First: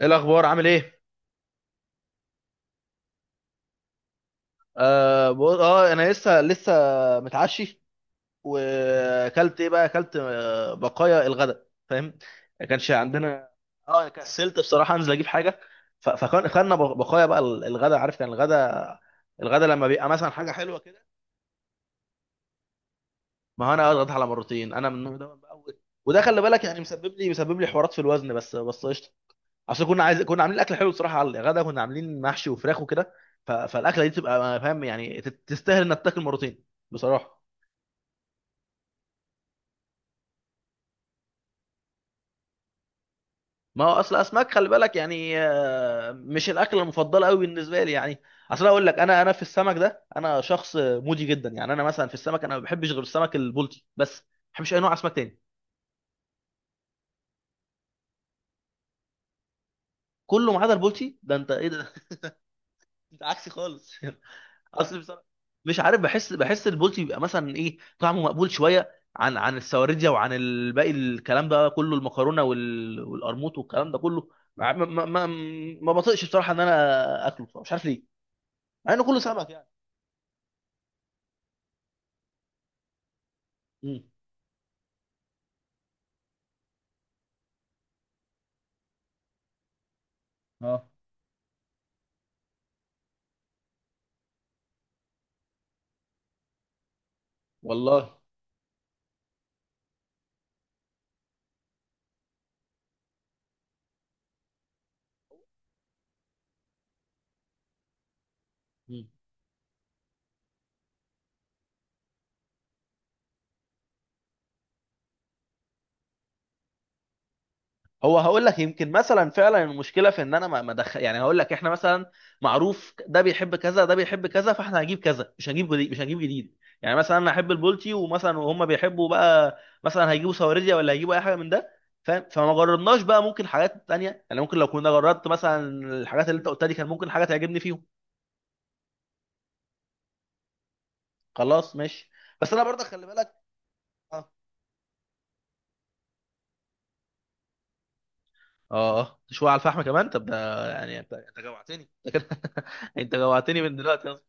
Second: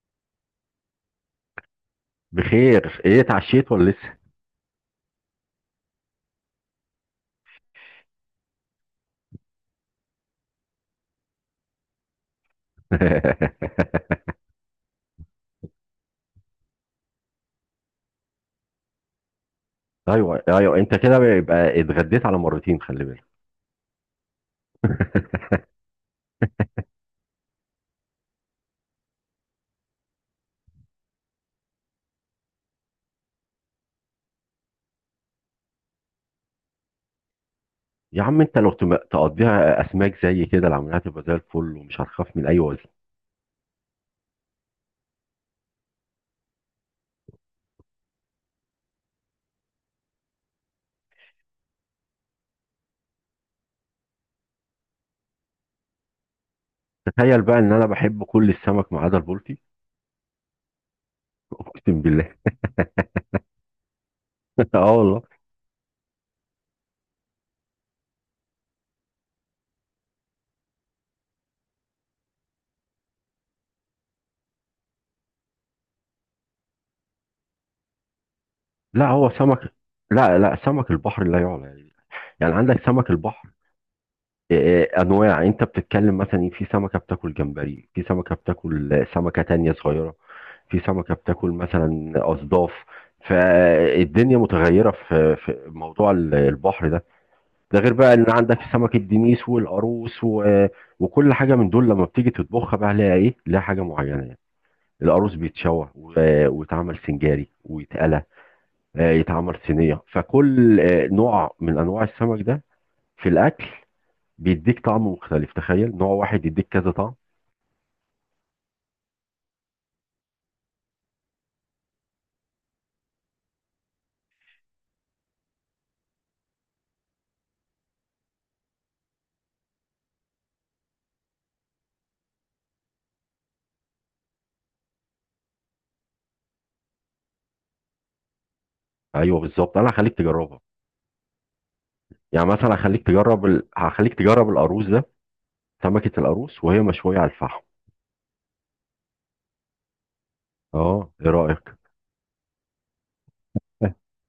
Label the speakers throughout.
Speaker 1: ايه الاخبار؟ عامل ايه؟
Speaker 2: بخير، ايه اتعشيت ولا لسه؟
Speaker 1: اه, انا لسه متعشي. واكلت ايه بقى؟ اكلت بقايا الغداء، فاهم؟ ما كانش عندنا. اه كسلت بصراحه انزل اجيب حاجه. فكان خدنا بقايا بقى الغداء، عارف، كان الغداء. الغداء لما بيبقى مثلا
Speaker 2: ايوه،
Speaker 1: حاجه
Speaker 2: ايوه،
Speaker 1: حلوه
Speaker 2: انت
Speaker 1: كده.
Speaker 2: كده يبقى اتغديت على مرتين، خلي بالك.
Speaker 1: ما هو انا اضغط على مرتين، انا من النوع ده بقى. وده خلي بالك يعني مسبب لي حوارات في الوزن، بس قشطه. اصل كنا عاملين اكل حلو بصراحه على الغدا، كنا عاملين محشي وفراخ وكده. فالاكله دي تبقى، فاهم يعني، تستاهل انك تاكل مرتين بصراحه.
Speaker 2: يا عم انت لو تقضيها اسماك زي كده العمليات تبقى زي الفل ومش هتخاف من اي وزن.
Speaker 1: ما هو اصل اسماك، خلي بالك يعني، مش الاكله المفضله قوي بالنسبه لي يعني. اصل اقول لك، انا في السمك ده انا شخص مودي جدا يعني. انا مثلا في السمك انا ما بحبش غير السمك البلطي، بس ما بحبش اي نوع اسماك تاني.
Speaker 2: تخيل بقى ان انا بحب كل السمك ما عدا البلطي.
Speaker 1: كله ما عدا البلطي، ده انت ايه ده؟
Speaker 2: اقسم بالله.
Speaker 1: انت عكسي خالص.
Speaker 2: اه
Speaker 1: اصل
Speaker 2: والله.
Speaker 1: بصراحه مش عارف، بحس البولتي بيبقى مثلا ايه، طعمه مقبول شويه عن السواردية وعن الباقي، الكلام ده كله، المكرونه والقرموط والكلام ده كله. ما ما ما, ما بطيقش بصراحه ان انا اكله بصراحة. مش عارف ليه، مع انه
Speaker 2: لا،
Speaker 1: كله
Speaker 2: هو
Speaker 1: سمك
Speaker 2: سمك.
Speaker 1: يعني.
Speaker 2: لا لا، سمك البحر لا يعلى يعني. يعني عندك سمك البحر.
Speaker 1: مم.
Speaker 2: انواع، انت بتتكلم مثلا إيه، في سمكه بتاكل جمبري، في سمكه بتاكل سمكه تانية صغيره. في
Speaker 1: اه
Speaker 2: سمكة بتاكل مثلا أصداف. فالدنيا متغيرة في موضوع البحر ده. ده غير بقى
Speaker 1: والله.
Speaker 2: ان عندك سمكة دينيس والقاروص وكل حاجة من دول لما بتيجي تطبخها بقى ليها ايه، ليها حاجة معينة يعني. القاروص بيتشوى ويتعمل سنجاري ويتقلى.
Speaker 1: مم.
Speaker 2: يتعمل صينية، فكل نوع من انواع السمك ده في الاكل بيديك طعم مختلف. تخيل نوع واحد يديك كذا طعم.
Speaker 1: هو هقول لك، يمكن مثلا فعلا المشكله في ان انا ما دخل. يعني هقول لك احنا مثلا معروف ده بيحب كذا، ده بيحب كذا، فاحنا هنجيب كذا، مش هنجيب جديد يعني. مثلا انا احب البولتي، ومثلا وهم بيحبوا بقى مثلا هيجيبوا سواردية ولا هيجيبوا اي حاجه من ده، فاهم؟ فما جربناش بقى، ممكن حاجات تانية يعني، ممكن لو كنا جربت مثلا الحاجات اللي انت قلتها دي كان ممكن حاجه تعجبني فيهم.
Speaker 2: ايوه بالظبط، انا هخليك تجربها.
Speaker 1: خلاص ماشي.
Speaker 2: يعني
Speaker 1: بس انا
Speaker 2: مثلا
Speaker 1: برضه خلي بالك.
Speaker 2: هخليك
Speaker 1: اه.
Speaker 2: تجرب القاروص ده. سمكة القاروص وهي مشوية على الفحم.
Speaker 1: اه. شويه على الفحم كمان؟ طب ده يعني
Speaker 2: اه،
Speaker 1: انت
Speaker 2: ايه
Speaker 1: انت
Speaker 2: رأيك؟
Speaker 1: جوعتني. انت جوعتني من دلوقتي أصلاً.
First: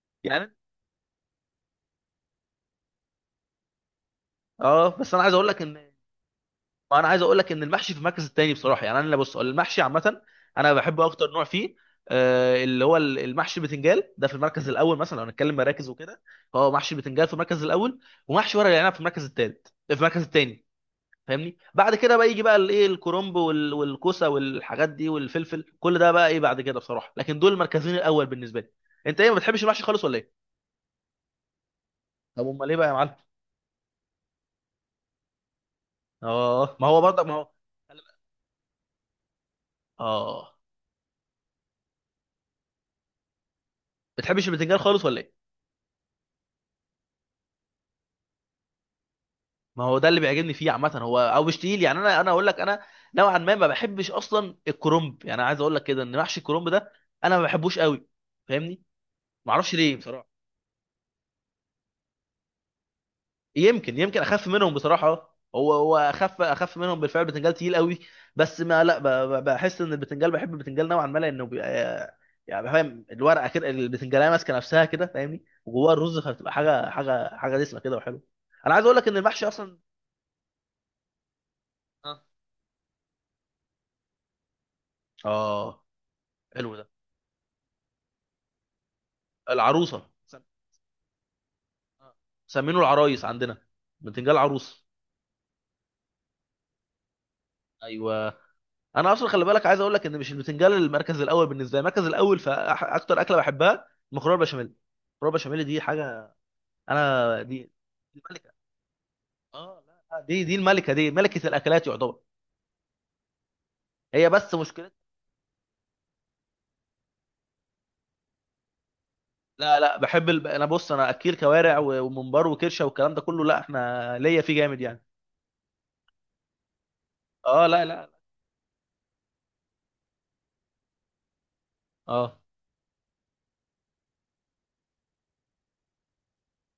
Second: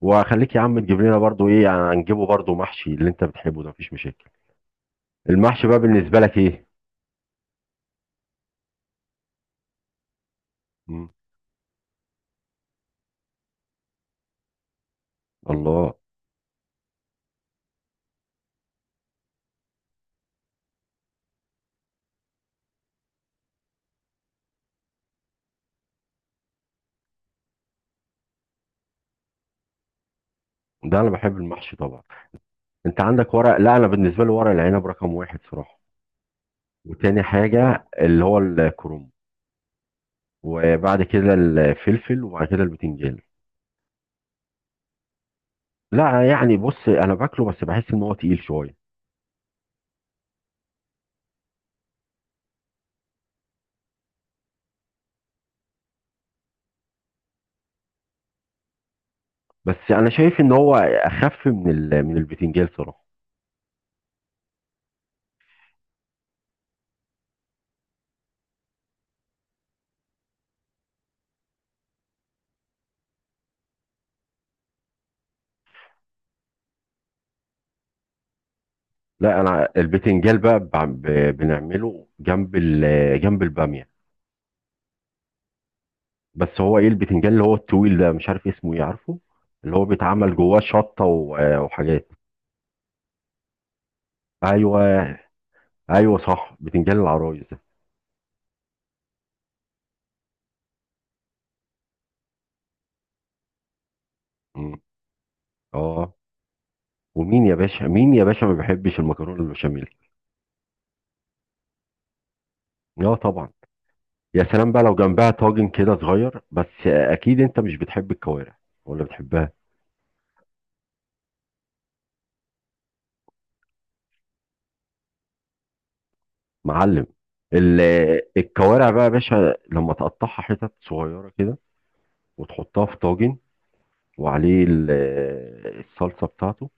Speaker 2: وخليك
Speaker 1: يعني
Speaker 2: يا عم تجيب لنا برضو ايه، يعني هنجيبه برضو محشي اللي انت بتحبه ده، مفيش مشاكل.
Speaker 1: اه بس انا عايز اقول لك
Speaker 2: المحشي بقى
Speaker 1: ان
Speaker 2: بالنسبة لك ايه؟
Speaker 1: انا عايز اقول لك ان المحشي في المركز التاني بصراحه يعني. انا بص، المحشي عامه انا بحبه،
Speaker 2: مم.
Speaker 1: اكتر نوع فيه اللي هو المحشي بتنجال ده في المركز الاول، مثلا لو هنتكلم مراكز
Speaker 2: الله.
Speaker 1: وكده. فهو محشي بتنجال في المركز الاول، ومحشي ورق العنب في المركز الثاني، فاهمني؟ بعد كده بقى يجي بقى الايه، الكرنب والكوسه والحاجات دي والفلفل، كل ده بقى ايه بعد كده بصراحه، لكن دول المركزين الاول بالنسبه لي. انت ايه، ما بتحبش المحشي خالص ولا ايه؟
Speaker 2: ده انا بحب المحشي طبعا.
Speaker 1: طب امال ايه بقى يا
Speaker 2: انت
Speaker 1: معلم؟
Speaker 2: عندك ورق لا، انا بالنسبة لي ورق العنب رقم واحد صراحة.
Speaker 1: اه، ما هو
Speaker 2: وتاني
Speaker 1: برضك، ما هو.
Speaker 2: حاجة اللي هو الكروم.
Speaker 1: اه
Speaker 2: وبعد كده الفلفل وبعد كده البتنجان.
Speaker 1: بتحبش البتنجان خالص ولا ايه؟
Speaker 2: لا يعني، بص، انا باكله بس بحس ان هو تقيل شوية.
Speaker 1: ما هو ده اللي بيعجبني فيه عامه، هو او مش تقيل يعني. انا اقول لك، انا نوعا ما، ما بحبش اصلا الكرنب يعني، عايز اقول لك كده ان محشي الكرنب ده انا ما بحبوش قوي، فاهمني؟ ما اعرفش
Speaker 2: بس
Speaker 1: ليه
Speaker 2: انا
Speaker 1: بصراحه.
Speaker 2: شايف ان هو اخف من البتنجان صراحة.
Speaker 1: يمكن اخف منهم بصراحه، هو اخف منهم بالفعل، البتنجال تقيل قوي. بس ما لا، بحس ان البتنجال، بحب البتنجال نوعا ما لانه بيبقى يعني فاهم، الورقه كده البتنجاليه ماسكه نفسها كده، فاهمني؟ وجواها الرز، فبتبقى حاجه دسمه كده وحلوه. انا عايز اقول لك ان
Speaker 2: لا،
Speaker 1: المحشي
Speaker 2: انا
Speaker 1: اصلا.
Speaker 2: البتنجان بقى بنعمله
Speaker 1: اه.
Speaker 2: جنب الباميه.
Speaker 1: آه،
Speaker 2: بس
Speaker 1: حلو
Speaker 2: هو
Speaker 1: ده.
Speaker 2: ايه البتنجان اللي هو الطويل ده، مش عارف اسمه ايه، عارفه؟ اللي هو
Speaker 1: العروسه.
Speaker 2: بيتعمل جواه شطه وحاجات.
Speaker 1: مسمينه العرايس عندنا، بتنجال
Speaker 2: ايوه،
Speaker 1: عروس.
Speaker 2: ايوه صح، بتنجان العرايس ده.
Speaker 1: ايوه. انا اصلا خلي بالك، عايز اقول لك ان مش البتنجال المركز الاول بالنسبه لي. المركز الاول في اكتر اكله بحبها، المكرونه البشاميل.
Speaker 2: مم.
Speaker 1: المكرونه البشاميل دي
Speaker 2: اه.
Speaker 1: حاجه، انا
Speaker 2: ومين يا
Speaker 1: دي
Speaker 2: باشا، مين يا باشا،
Speaker 1: الملكه.
Speaker 2: ما بيحبش المكرونه
Speaker 1: اه
Speaker 2: البشاميل؟
Speaker 1: لا لا، دي الملكه، دي ملكه الاكلات يعتبر.
Speaker 2: اه طبعا.
Speaker 1: هي
Speaker 2: يا
Speaker 1: بس
Speaker 2: سلام بقى
Speaker 1: مشكلة.
Speaker 2: لو جنبها طاجن كده صغير بس، اكيد انت مش بتحب الكوارع ولا بتحبها؟
Speaker 1: لا لا، بحب انا بص، انا اكيل كوارع وممبار وكرشه والكلام ده كله، لا احنا ليا فيه جامد يعني.
Speaker 2: معلم.
Speaker 1: اه لا لا لا.
Speaker 2: الكوارع بقى يا باشا لما تقطعها حتت صغيره كده
Speaker 1: اه.
Speaker 2: وتحطها في طاجن وعليه الصلصه بتاعته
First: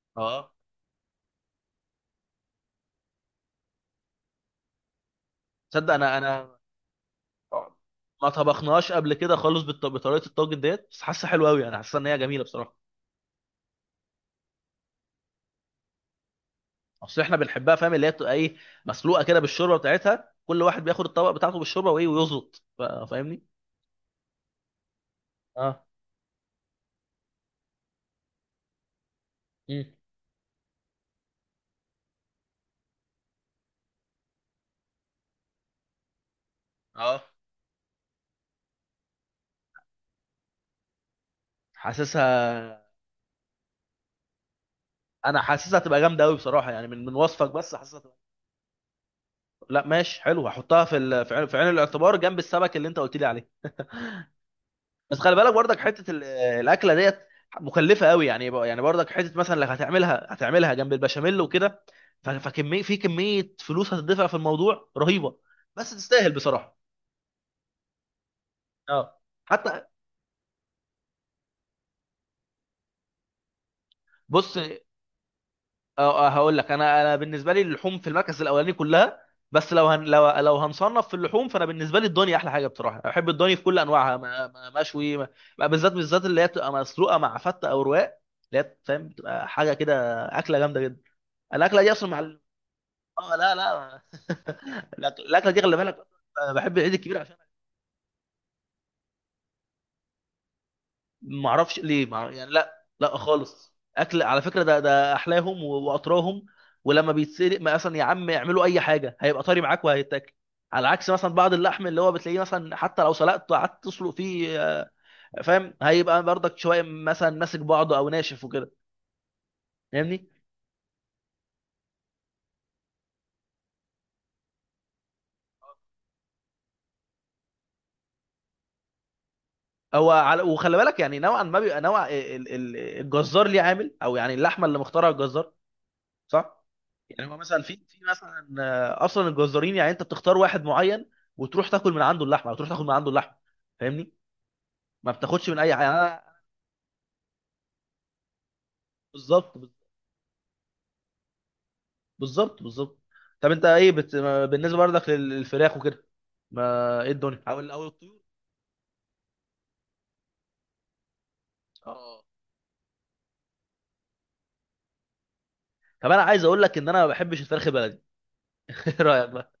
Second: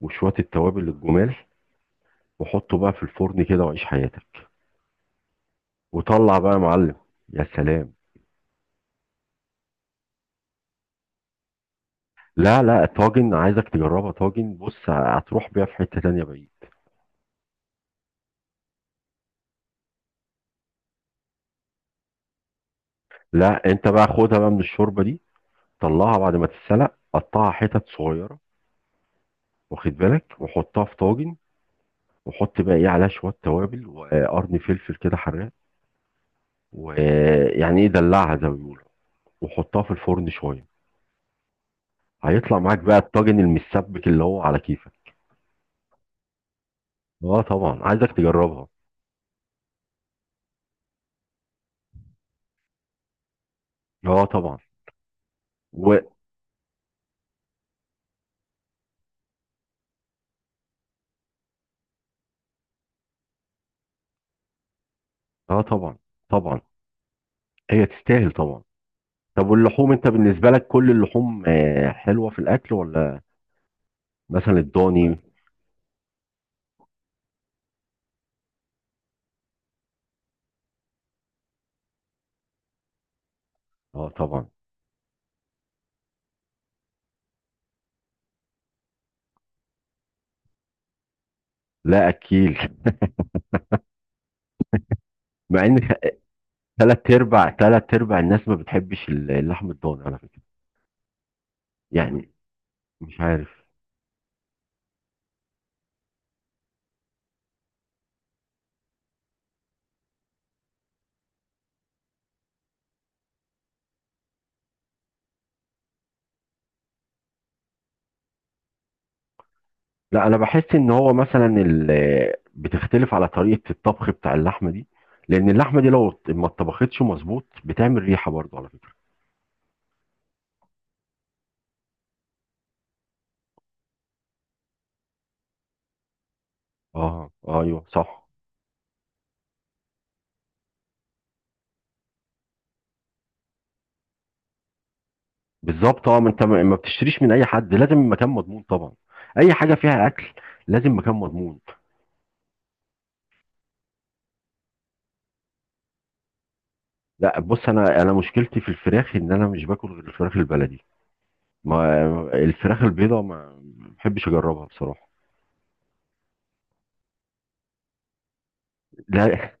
Speaker 2: وشويه
Speaker 1: اه.
Speaker 2: التوابل الجمال، وحطه بقى في الفرن كده وعيش حياتك،
Speaker 1: تصدق، انا
Speaker 2: وطلع بقى
Speaker 1: انا
Speaker 2: يا معلم. يا
Speaker 1: اه،
Speaker 2: سلام.
Speaker 1: ما طبخناهاش قبل كده خالص بطريقه الطاجن ديت، بس حاسه حلوه قوي، انا حاسه ان هي جميله
Speaker 2: لا
Speaker 1: بصراحه.
Speaker 2: لا، طاجن، عايزك تجربها طاجن، بص هتروح بيها في حته تانيه بعيد.
Speaker 1: اصل احنا بنحبها، فاهم، اللي هي بتبقى ايه، مسلوقه كده بالشوربه بتاعتها، كل واحد بياخد الطبق بتاعته بالشوربه وايه ويظبط، فاهمني؟
Speaker 2: لا، انت بقى خدها بقى من الشوربه دي،
Speaker 1: اه.
Speaker 2: طلعها بعد ما تتسلق، قطعها حتت صغيره،
Speaker 1: مم.
Speaker 2: واخد بالك، وحطها في طاجن، وحط بقى ايه عليها شويه توابل وقرن فلفل كده حراق،
Speaker 1: اه.
Speaker 2: ويعني ايه، دلعها زي ما بيقولوا، وحطها في الفرن شويه.
Speaker 1: حاسسها.
Speaker 2: هيطلع معاك بقى الطاجن المسبك اللي هو على كيفك.
Speaker 1: انا حاسسها تبقى جامده قوي بصراحه يعني، من
Speaker 2: اه
Speaker 1: وصفك، بس
Speaker 2: طبعا،
Speaker 1: حاسسها
Speaker 2: عايزك
Speaker 1: تبقى.
Speaker 2: تجربها.
Speaker 1: لا ماشي حلو، هحطها في في عين الاعتبار جنب السمك اللي انت قلت لي عليه.
Speaker 2: اه طبعا.
Speaker 1: بس خلي بالك برضك،
Speaker 2: و
Speaker 1: حته الاكله ديت مكلفه قوي يعني. يعني برضك حته مثلا اللي هتعملها، هتعملها جنب البشاميل وكده، في كميه فلوس هتدفع في الموضوع رهيبه.
Speaker 2: اه
Speaker 1: بس
Speaker 2: طبعا،
Speaker 1: تستاهل
Speaker 2: طبعا
Speaker 1: بصراحه.
Speaker 2: هي تستاهل طبعا.
Speaker 1: اه.
Speaker 2: طب
Speaker 1: حتى
Speaker 2: واللحوم، انت بالنسبه لك كل اللحوم حلوه في الاكل ولا؟
Speaker 1: بص،
Speaker 2: مثلا الضاني؟
Speaker 1: هقول لك انا بالنسبه لي اللحوم في المركز الاولاني كلها، بس لو هن لو لو هنصنف في اللحوم، فانا بالنسبه لي الضاني احلى حاجه بصراحه. بحب الضاني في كل
Speaker 2: اه
Speaker 1: انواعها،
Speaker 2: طبعا.
Speaker 1: مشوي، بالذات بالذات اللي هي بتبقى مسلوقه مع فته او رواق، اللي هي فاهم بتبقى حاجه كده، اكله جامده جدا. الاكله دي
Speaker 2: لا
Speaker 1: اصلا مع.
Speaker 2: اكيل.
Speaker 1: اه لا لا. الاكله دي
Speaker 2: مع
Speaker 1: خلي
Speaker 2: ان
Speaker 1: بالك، انا بحب العيد
Speaker 2: ثلاث
Speaker 1: الكبير عشان.
Speaker 2: ارباع ثلاث ارباع الناس ما بتحبش اللحم الضاني على فكره.
Speaker 1: ما اعرفش ليه
Speaker 2: يعني
Speaker 1: يعني لا لا
Speaker 2: مش عارف.
Speaker 1: خالص، اكل على فكره، ده احلاهم واطراهم. ولما بيتسلق ما اصلا، يا عم اعملوا اي حاجه، هيبقى طري معاك وهيتاكل، على عكس مثلا بعض اللحم اللي هو بتلاقيه مثلا، حتى لو سلقته قعدت تسلق فيه فاهم، هيبقى برضك شويه مثلا ماسك بعضه او ناشف وكده،
Speaker 2: لا،
Speaker 1: فاهمني؟
Speaker 2: انا بحس ان هو مثلا بتختلف على طريقه الطبخ بتاع اللحمه دي، لان اللحمه دي لو ما اتطبختش مظبوط بتعمل ريحه برضه على فكره.
Speaker 1: هو على. وخلي بالك يعني، نوعا ما بيبقى نوع الجزار ليه عامل، او يعني اللحمه اللي مختارها الجزار، صح؟ يعني
Speaker 2: اه،
Speaker 1: هو
Speaker 2: آه،
Speaker 1: مثلا في
Speaker 2: ايوه
Speaker 1: في
Speaker 2: صح.
Speaker 1: مثلا اصلا الجزارين، يعني انت بتختار واحد معين، وتروح تاكل من عنده اللحمه، او تروح تاخد من عنده اللحمه، فاهمني؟ ما بتاخدش من اي حاجه
Speaker 2: بالظبط،
Speaker 1: يعني.
Speaker 2: اه، ما انت ما بتشتريش من اي حد، لازم مكان مضمون طبعا.
Speaker 1: بالظبط
Speaker 2: اي حاجه فيها اكل لازم مكان مضمون.
Speaker 1: بالظبط بالظبط. طب انت ايه بالنسبه برضك للفراخ وكده؟ ما ايه
Speaker 2: لا
Speaker 1: الدنيا او
Speaker 2: بص،
Speaker 1: او
Speaker 2: انا
Speaker 1: الطيور؟
Speaker 2: مشكلتي في الفراخ ان انا مش باكل غير الفراخ البلدي. ما
Speaker 1: اه.
Speaker 2: الفراخ البيضاء ما بحبش اجربها بصراحه.
Speaker 1: طب انا عايز اقول لك ان انا ما بحبش الفراخ البلدي. ايه رايك
Speaker 2: لا
Speaker 1: بقى؟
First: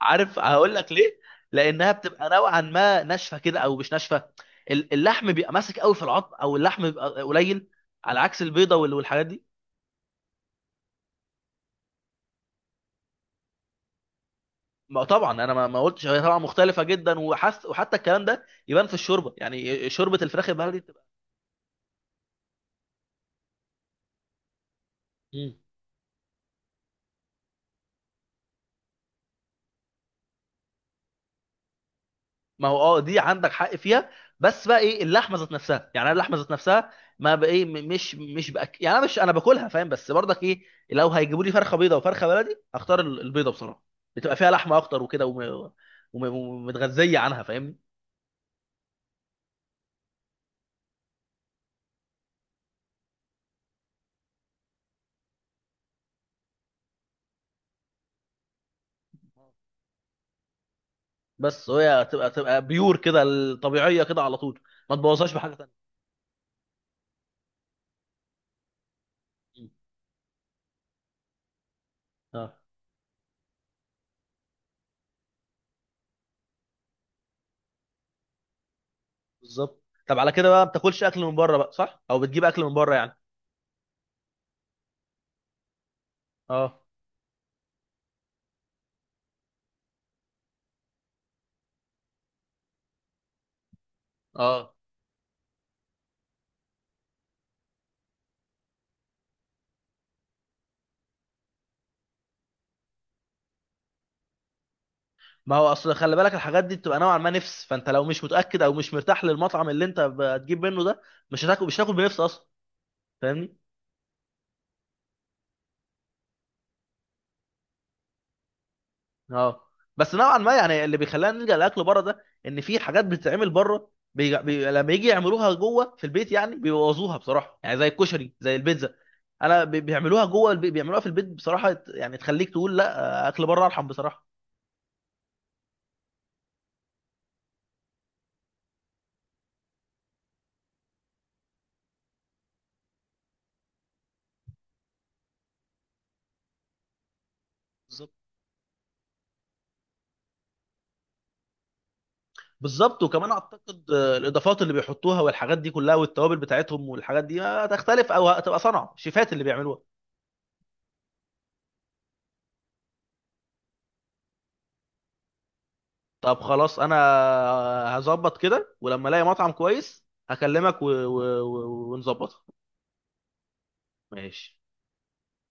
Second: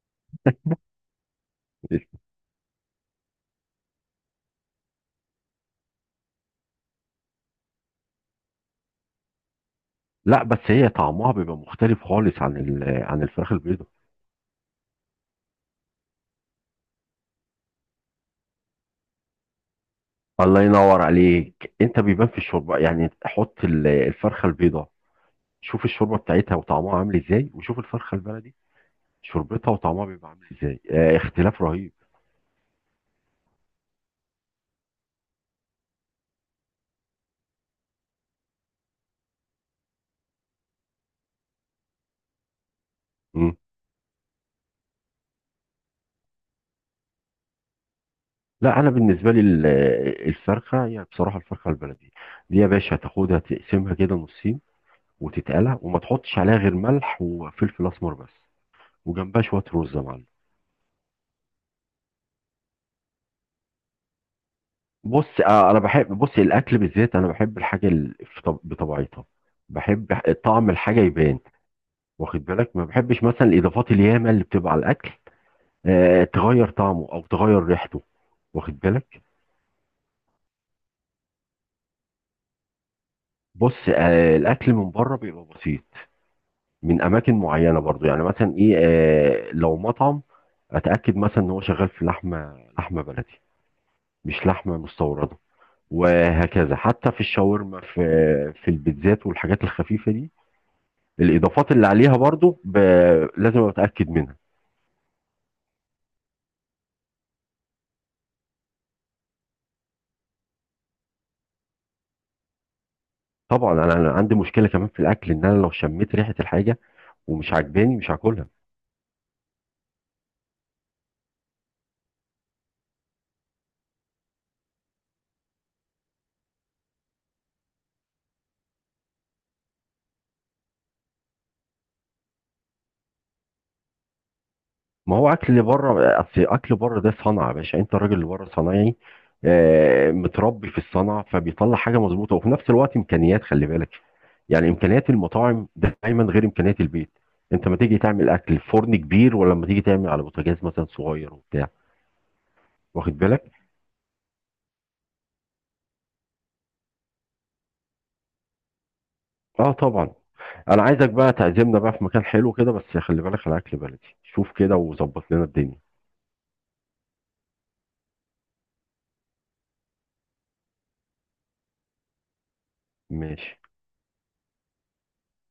Speaker 1: عارف هقول لك ليه؟ لانها بتبقى نوعا ما ناشفه كده او مش ناشفه، اللحم بيبقى ماسك قوي في العظم، او اللحم بيبقى قليل، على عكس البيضه والحاجات دي.
Speaker 2: لا، بس هي طعمها بيبقى مختلف خالص عن الفراخ البيضاء.
Speaker 1: ما طبعا انا ما قلتش، هي طبعا مختلفه جدا وحس، وحتى الكلام ده يبان في الشوربه يعني، شوربه الفراخ
Speaker 2: الله
Speaker 1: البلدي
Speaker 2: ينور
Speaker 1: بتبقى.
Speaker 2: عليك، انت بيبان في الشوربه يعني، حط الفرخه البيضاء،
Speaker 1: مم.
Speaker 2: شوف الشوربه بتاعتها وطعمها عامل ازاي، وشوف الفرخه البلدي شوربتها وطعمها بيبقى عامل ازاي. اه، اختلاف رهيب.
Speaker 1: ما هو اه، دي عندك حق فيها. بس بقى ايه اللحمه ذات نفسها يعني، انا اللحمه ذات نفسها، ما بقى ايه، مش يعني انا مش، انا باكلها فاهم، بس برضك ايه، لو هيجيبوا لي فرخه بيضه وفرخه بلدي، هختار البيضه
Speaker 2: مم.
Speaker 1: بصراحه، بتبقى فيها لحمه اكتر وكده، ومتغذيه عنها، فاهمني؟
Speaker 2: لا، انا بالنسبه لي الفرخه هي بصراحه الفرخه البلدي دي يا باشا، تاخدها تقسمها كده نصين وتتقلى وما تحطش عليها غير ملح وفلفل اسمر بس، وجنبها شويه رز يا معلم.
Speaker 1: بس هي تبقى بيور كده الطبيعيه كده على طول، ما
Speaker 2: بص
Speaker 1: تبوظهاش بحاجه
Speaker 2: اه، انا
Speaker 1: تانيه.
Speaker 2: بحب، بص الاكل بالذات انا بحب الحاجه بطبيعتها،
Speaker 1: م.
Speaker 2: بحب طعم الحاجه يبان، واخد
Speaker 1: اه.
Speaker 2: بالك؟ ما بحبش مثلا الاضافات الياما اللي بتبقى على الاكل، تغير طعمه او تغير ريحته، واخد بالك.
Speaker 1: بالظبط. طب على كده بقى ما بتاكلش اكل من بره بقى صح؟ او بتجيب اكل من بره يعني؟
Speaker 2: بص الاكل من بره بيبقى بسيط
Speaker 1: اه.
Speaker 2: من اماكن معينه برضو، يعني مثلا ايه لو مطعم، اتاكد مثلا ان هو شغال في لحمه، لحمه بلدي مش
Speaker 1: اه.
Speaker 2: لحمه مستورده، وهكذا حتى في الشاورما، في البيتزات والحاجات الخفيفه دي، الاضافات اللي عليها برضو لازم اتاكد منها.
Speaker 1: ما هو اصل خلي بالك، الحاجات دي بتبقى نوعا ما نفس، فانت لو مش متاكد او مش مرتاح للمطعم اللي انت هتجيب منه ده، مش هتاكل بنفس اصلا، فاهمني؟
Speaker 2: طبعا أنا عندي مشكله كمان في الاكل ان انا لو شميت ريحه الحاجه ومش عاجباني مش هاكلها.
Speaker 1: اه. بس نوعا ما يعني اللي بيخلينا نلجا لاكل بره ده ان في حاجات بتتعمل بره، لما يجي يعملوها جوه في البيت يعني بيبوظوها بصراحه، يعني زي الكشري زي البيتزا. انا بيعملوها جوه البيت، بيعملوها في البيت بصراحه، يعني تخليك تقول لا، اكل بره ارحم بصراحه.
Speaker 2: ما هو اكل اللي بره اصل، اكل بره ده صنعه يا باشا، انت الراجل اللي بره صنايعي متربي في الصنعه فبيطلع حاجه مظبوطه، وفي نفس الوقت امكانيات، خلي بالك يعني، امكانيات المطاعم دايما غير امكانيات البيت. انت ما تيجي تعمل اكل في فرن كبير ولا لما تيجي تعمل على بوتاجاز مثلا صغير وبتاع،
Speaker 1: بالظبط،
Speaker 2: واخد
Speaker 1: وكمان
Speaker 2: بالك؟
Speaker 1: اعتقد الاضافات اللي بيحطوها والحاجات دي كلها، والتوابل بتاعتهم والحاجات دي هتختلف، او هتبقى صنعه شيفات اللي
Speaker 2: اه
Speaker 1: بيعملوها.
Speaker 2: طبعا. انا عايزك بقى تعزمنا بقى في مكان حلو كده، بس خلي بالك على اكل بلدي، شوف كده وظبط لنا الدنيا.
Speaker 1: طب خلاص انا هظبط كده، ولما الاقي مطعم كويس هكلمك ونظبطها.
Speaker 2: ماشي.
Speaker 1: ماشي.